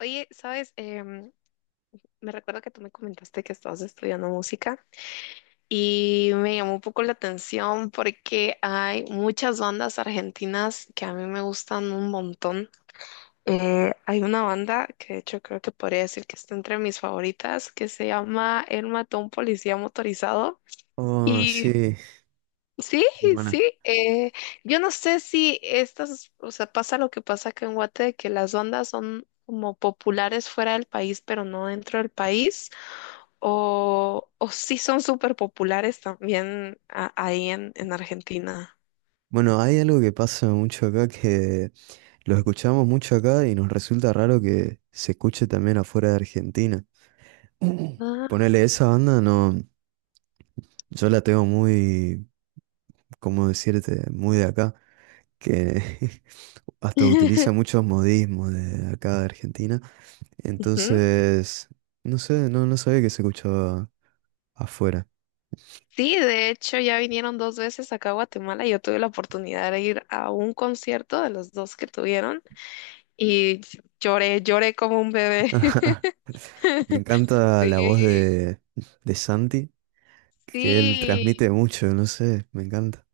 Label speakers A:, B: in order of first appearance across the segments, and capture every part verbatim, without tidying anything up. A: Oye, sabes, Em, me recuerdo que tú me comentaste que estabas estudiando música y me llamó un poco la atención porque hay muchas bandas argentinas que a mí me gustan un montón. Eh, hay una banda que de hecho creo que podría decir que está entre mis favoritas que se llama El Matón Policía Motorizado
B: Oh,
A: y
B: sí,
A: sí,
B: muy
A: sí.
B: buena.
A: Eh, yo no sé si estas, o sea, pasa lo que pasa acá en Guate, de que las ondas son como populares fuera del país, pero no dentro del país, o, o sí son súper populares también a- ahí en, en Argentina.
B: Bueno, hay algo que pasa mucho acá que lo escuchamos mucho acá y nos resulta raro que se escuche también afuera de Argentina.
A: Ah.
B: Ponele, esa banda no, yo la tengo muy, ¿cómo decirte? Muy de acá, que hasta utiliza muchos modismos de acá de Argentina.
A: Ujú.
B: Entonces, no sé, no, no sabía que se escuchaba afuera.
A: Sí, de hecho ya vinieron dos veces acá a Guatemala y yo tuve la oportunidad de ir a un concierto de los dos que tuvieron y lloré, lloré como un bebé.
B: Me encanta la voz
A: Sí,
B: de, de Santi. Que él
A: sí.
B: transmite mucho, no sé, me encanta.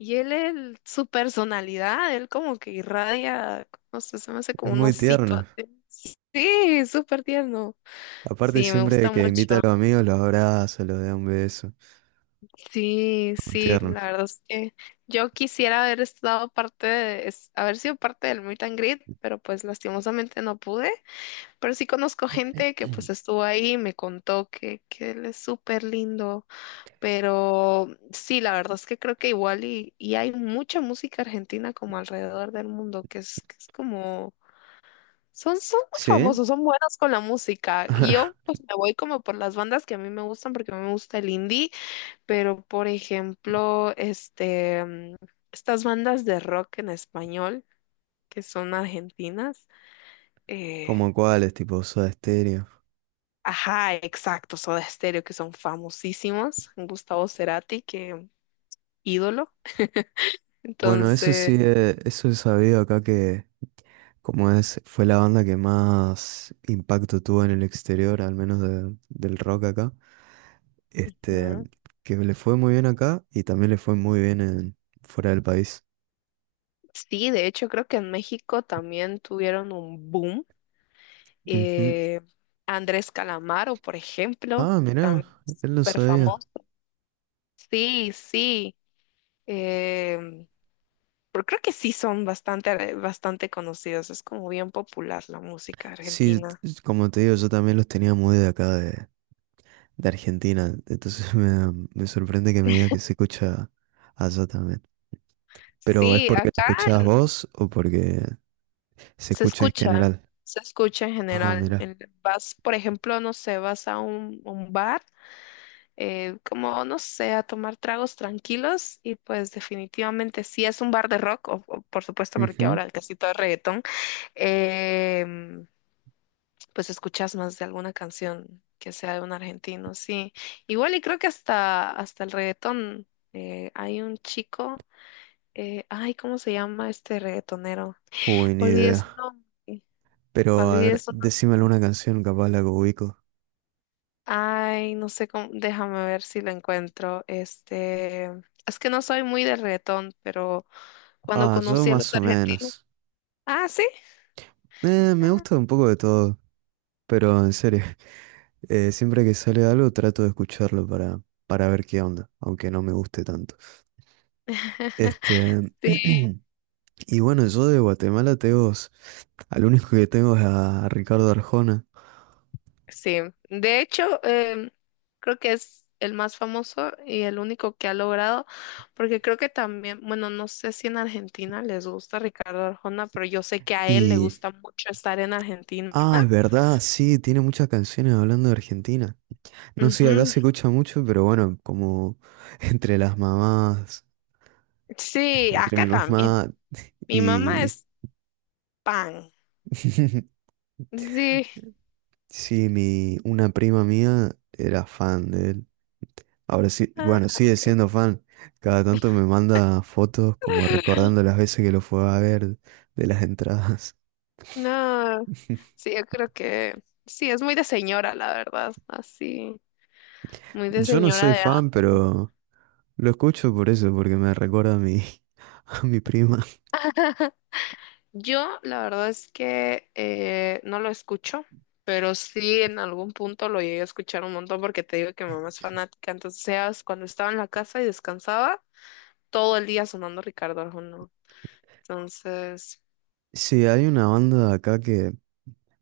A: Y él, él, su personalidad, él como que irradia, no sé, se me hace
B: Es
A: como un
B: muy
A: osito.
B: tierno.
A: Así. Sí, súper tierno.
B: Aparte,
A: Sí, me
B: siempre
A: gusta
B: que
A: mucho.
B: invita a los amigos, los abraza, los da un beso.
A: Sí,
B: Muy
A: sí,
B: tierno.
A: la verdad es que yo quisiera haber estado parte de, es- haber sido parte del Meet and Greet, pero pues lastimosamente no pude. Pero sí conozco gente que pues estuvo ahí y me contó que, que él es súper lindo. Pero sí, la verdad es que creo que igual y, y hay mucha música argentina como alrededor del mundo, que es, que es como, son, son muy
B: ¿Sí?
A: famosos, son buenos con la música. Y yo pues me voy como por las bandas que a mí me gustan, porque a mí me gusta el indie, pero por ejemplo, este, mm, estas bandas de rock en español, que son argentinas, eh,
B: ¿Como cuáles? Tipo Soda Stereo.
A: ajá, exacto, Soda Stereo, que son famosísimos, Gustavo Cerati, que ídolo.
B: Bueno, eso sí,
A: Entonces...
B: eh, eso he sabido acá que, como es, fue la banda que más impacto tuvo en el exterior, al menos de- del rock acá. Este,
A: Ujú.
B: que le fue muy bien acá y también le fue muy bien en, fuera del país.
A: Sí, de hecho creo que en México también tuvieron un boom.
B: Ujú.
A: Eh, Andrés Calamaro, por ejemplo,
B: Ah, mirá,
A: también es
B: él lo
A: súper
B: sabía.
A: famoso. Sí, sí. em, pero creo que sí son bastante, bastante conocidos. Es como bien popular la música
B: Sí, t-
A: argentina.
B: como te digo, yo también los tenía muy de acá de, de, Argentina, entonces me, da- me sorprende que me diga que se escucha allá también. Pero ¿es
A: Sí,
B: porque lo
A: acá
B: escuchabas
A: en-
B: vos o porque se
A: se
B: escucha en
A: escucha,
B: general?
A: se escucha en
B: Ah,
A: general.
B: mira.
A: En- vas, por ejemplo, no sé, vas a un, un bar. Eh, como, no sé, a tomar tragos tranquilos y pues definitivamente si es un bar de rock, o, o, por supuesto porque
B: Ujú.
A: ahora casi todo es reggaetón, em, pues escuchas más de alguna canción que sea de un argentino, sí. Igual y creo que hasta, hasta el reggaetón eh, hay un chico, eh, ay, ¿cómo se llama este reggaetonero?
B: Uy, ni
A: Olvidé su
B: idea.
A: nombre,
B: Pero a
A: olvidé
B: ver,
A: su nombre.
B: decime alguna canción, capaz la que ubico.
A: Ay, no sé cómo, déjame ver si lo encuentro. Este, es que no soy muy de reggaetón, pero cuando
B: Ah, yo
A: conocí a
B: más
A: los
B: o
A: argentinos.
B: menos.
A: Ah, sí.
B: Eh, me
A: Ah.
B: gusta un poco de todo, pero en serio, eh, siempre que sale algo trato de escucharlo para, para ver qué onda, aunque no me guste tanto. Este,
A: Sí,
B: y bueno, yo de Guatemala tengo, s- al único que tengo es a Ricardo Arjona.
A: sí. De hecho, em, creo que es el más famoso y el único que ha logrado, porque creo que también, bueno, no sé si en Argentina les gusta Ricardo Arjona, pero yo sé que a él le
B: Y,
A: gusta mucho estar en Argentina.
B: ah, es verdad, sí, tiene muchas canciones hablando de Argentina. No sé, acá
A: Ujú.
B: se escucha mucho, pero bueno, como entre las mamás,
A: Sí,
B: entre mi
A: acá también.
B: mamá
A: Mi mamá
B: y,
A: es pan. Sí.
B: sí, mi, una prima mía era fan de él. Ahora sí,
A: Ah,
B: bueno, sigue
A: ok.
B: siendo fan. Cada tanto me manda fotos como recordando las veces que lo fue a ver de las entradas.
A: No, sí, yo creo que sí, es muy de señora, la verdad, así. Muy de
B: Yo no
A: señora
B: soy
A: de
B: fan,
A: antes.
B: pero lo escucho por eso, porque me recuerda a mi, a mi prima.
A: Yo, la verdad es que eh, no lo escucho, pero sí en algún punto lo llegué a escuchar un montón porque te digo que mi mamá es fanática. Entonces, seas cuando estaba en la casa y descansaba, todo el día sonando Ricardo Arjona. Entonces,
B: Sí, hay una banda acá que,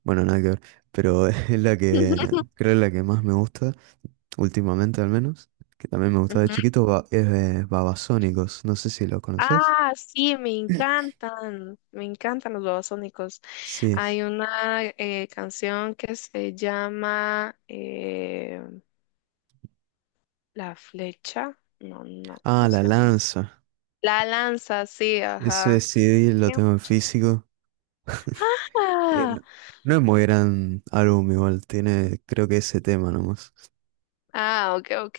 B: bueno, nada que ver, pero es la que creo la que más me gusta, últimamente al menos, que también me gustaba de
A: ujú.
B: chiquito, ba- es eh, Babasónicos. No sé si lo conoces.
A: Ah, sí, me encantan, me encantan los babasónicos.
B: Sí.
A: Hay una eh, canción que se llama eh, La Flecha. No, no,
B: Ah,
A: ¿cómo
B: La
A: se llama?
B: Lanza.
A: La Lanza, sí,
B: Ese
A: ajá.
B: C D lo
A: ¡Qué
B: tengo en físico. Eh,
A: guapa!
B: no, no es muy gran álbum igual, tiene creo que ese tema nomás.
A: Ah, ok, ok.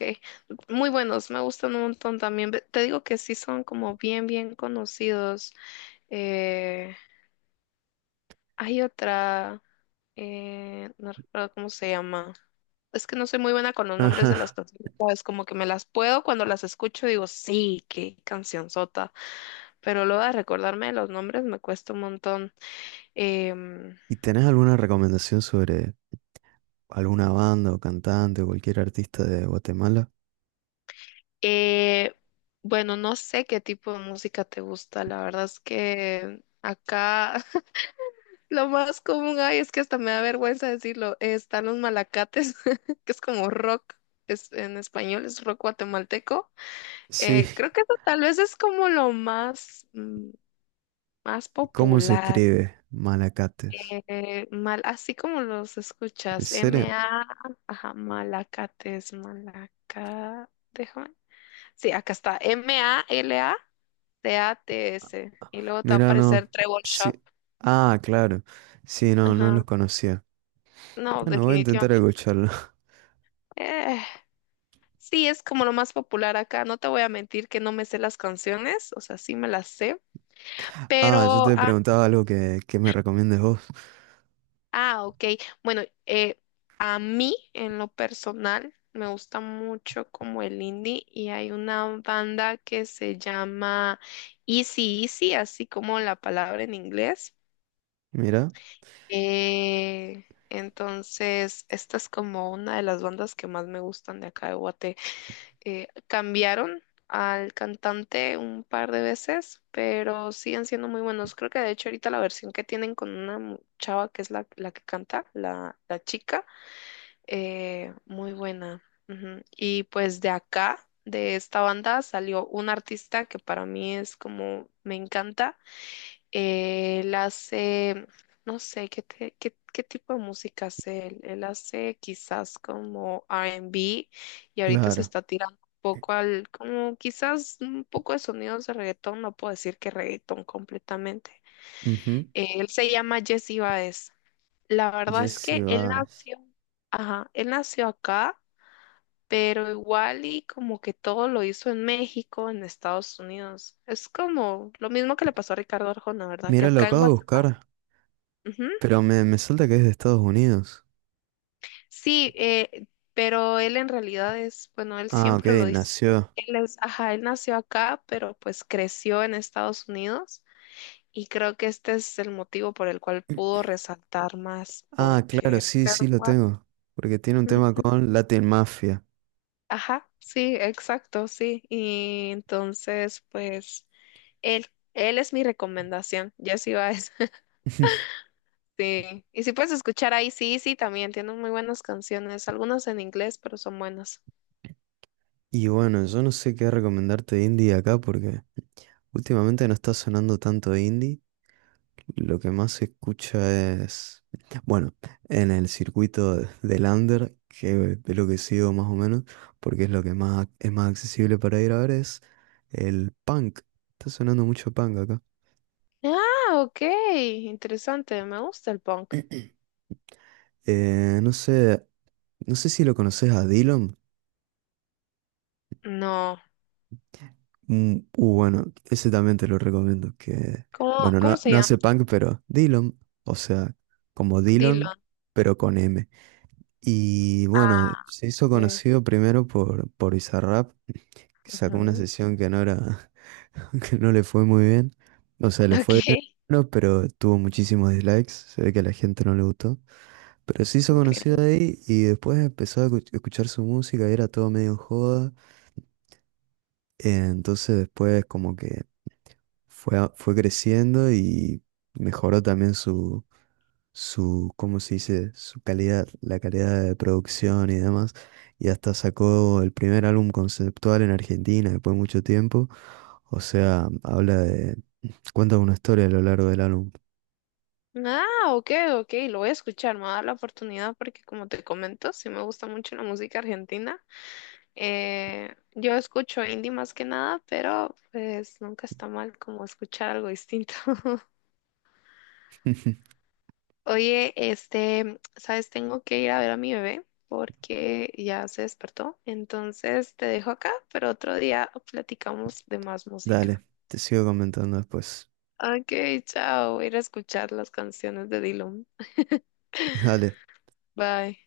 A: Muy buenos, me gustan un montón también. Ve- Te digo que sí son como bien, bien conocidos. Eh, Hay otra, eh, no recuerdo cómo se llama. Es que no soy muy buena con los nombres de las
B: Ajá.
A: canciones, es como que me las puedo cuando las escucho, digo, sí, qué canción cancionzota. Pero luego de recordarme los nombres me cuesta un montón. Em,
B: ¿Y tenés alguna recomendación sobre alguna banda o cantante o cualquier artista de Guatemala?
A: Eh, bueno, no sé qué tipo de música te gusta. La verdad es que acá lo más común hay es que hasta me da vergüenza decirlo. Eh, están los malacates, que es como rock, es, en español es rock guatemalteco.
B: Sí,
A: Eh, creo que eso tal vez es como lo más, mm, más
B: ¿cómo se
A: popular.
B: escribe? Malacates.
A: Eh, mal, así como los
B: ¿En
A: escuchas,
B: serio?
A: M-A, ajá, malacates, malaca, déjame. Sí, acá está. M-A-L-A-T-A-T-S. Y luego te va a
B: Mira, no.
A: aparecer Trevor Shop.
B: Sí. Ah, claro. Sí, no, no
A: Ajá.
B: los conocía.
A: No,
B: Bueno, voy a intentar
A: definitivamente.
B: escucharlo.
A: Eh, sí, es como lo más popular acá. No te voy a mentir que no me sé las canciones. O sea, sí me las sé.
B: Ah, yo
A: Pero,
B: te
A: ah,
B: preguntaba algo que, que, me recomiendes vos.
A: ah, ok. Bueno, eh, a mí, en lo personal, me gusta mucho como el indie. Y hay una banda que se llama Easy Easy, así como la palabra en inglés.
B: Mira,
A: Eh, entonces, esta es como una de las bandas que más me gustan de acá de Guate. Eh, cambiaron al cantante un par de veces, pero siguen siendo muy buenos. Creo que de hecho ahorita la versión que tienen con una mu- chava que es la, la que canta, la, la chica, eh, muy buena. Ujú. Y pues de acá, de esta banda, salió un artista que para mí es como, me encanta eh, él hace, no sé, ¿qué, te- qué, qué tipo de música hace él? Él hace quizás como R and B y ahorita se
B: claro.
A: está tirando un poco al, como quizás un poco de sonidos de reggaetón, no puedo decir que reggaetón completamente.
B: Ujú.
A: Eh, él se llama Jesse Baez. La verdad es
B: Jesse
A: que él
B: Bass.
A: nació, ajá, él nació acá, pero igual y como que todo lo hizo en México, en Estados Unidos. Es como lo mismo que le pasó a Ricardo Arjona, ¿verdad? Que
B: Mira, lo
A: acá en
B: acabo de
A: Guatemala
B: buscar.
A: ujú.
B: Pero me, me salta que es de Estados Unidos.
A: Sí, eh, pero él en realidad es, bueno, él
B: Ah, ok,
A: siempre lo dice, ¿verdad?
B: nació.
A: Él es, ajá, él nació acá, pero pues creció en Estados Unidos y creo que este es el motivo por el cual pudo resaltar más,
B: Ah,
A: porque
B: claro, sí,
A: acá
B: sí
A: en
B: lo
A: Gua-
B: tengo. Porque tiene un tema
A: ujú.
B: con Latin Mafia.
A: Ajá, sí, exacto, sí. Y entonces, pues, él, él es mi recomendación, Jesse Baez. Sí. Y si puedes escuchar ahí, sí, sí, también tiene muy buenas canciones, algunas en inglés, pero son buenas.
B: Y bueno, yo no sé qué recomendarte de indie acá porque últimamente no está sonando tanto indie. Lo que más se escucha es, bueno, en el circuito del under, que es lo que sigo más o menos, porque es lo que más es más accesible para ir a ver, es el punk. Está sonando mucho punk acá.
A: Ah, ok, interesante, me gusta el punk.
B: Eh, no sé, no sé, si lo conoces a Dillom.
A: No,
B: Mm, uh, bueno, ese también te lo recomiendo. Que,
A: ¿cómo,
B: bueno,
A: cómo
B: no,
A: se
B: no hace
A: llama?
B: punk, pero Dillom, o sea, como Dillon,
A: Dylan.
B: pero con M. Y bueno,
A: Ah,
B: se hizo
A: ok.
B: conocido primero por, por Bizarrap que sacó una
A: Ujú.
B: sesión que no era, que no le fue muy bien. O sea, le
A: Ok,
B: fue bien, no, pero tuvo muchísimos dislikes. Se ve que a la gente no le gustó. Pero se hizo
A: ok.
B: conocido ahí y después empezó a escu- escuchar su música y era todo medio en joda. Eh, Entonces después como que fue, a- fue creciendo y mejoró también su, su, ¿cómo se dice? Su calidad, la calidad de producción y demás. Y hasta sacó el primer álbum conceptual en Argentina después de mucho tiempo. O sea, habla de, cuenta una historia a lo largo del álbum.
A: Ah, ok, ok, lo voy a escuchar, me va a dar la oportunidad porque como te comento, sí me gusta mucho la música argentina. Eh, yo escucho indie más que nada, pero pues nunca está mal como escuchar algo distinto. Oye, este, sabes, tengo que ir a ver a mi bebé porque ya se despertó. Entonces te dejo acá, pero otro día platicamos de más
B: Dale,
A: música.
B: te sigo comentando después.
A: Ok, chao. Voy a ir a escuchar las canciones de Dylan.
B: Dale.
A: Bye.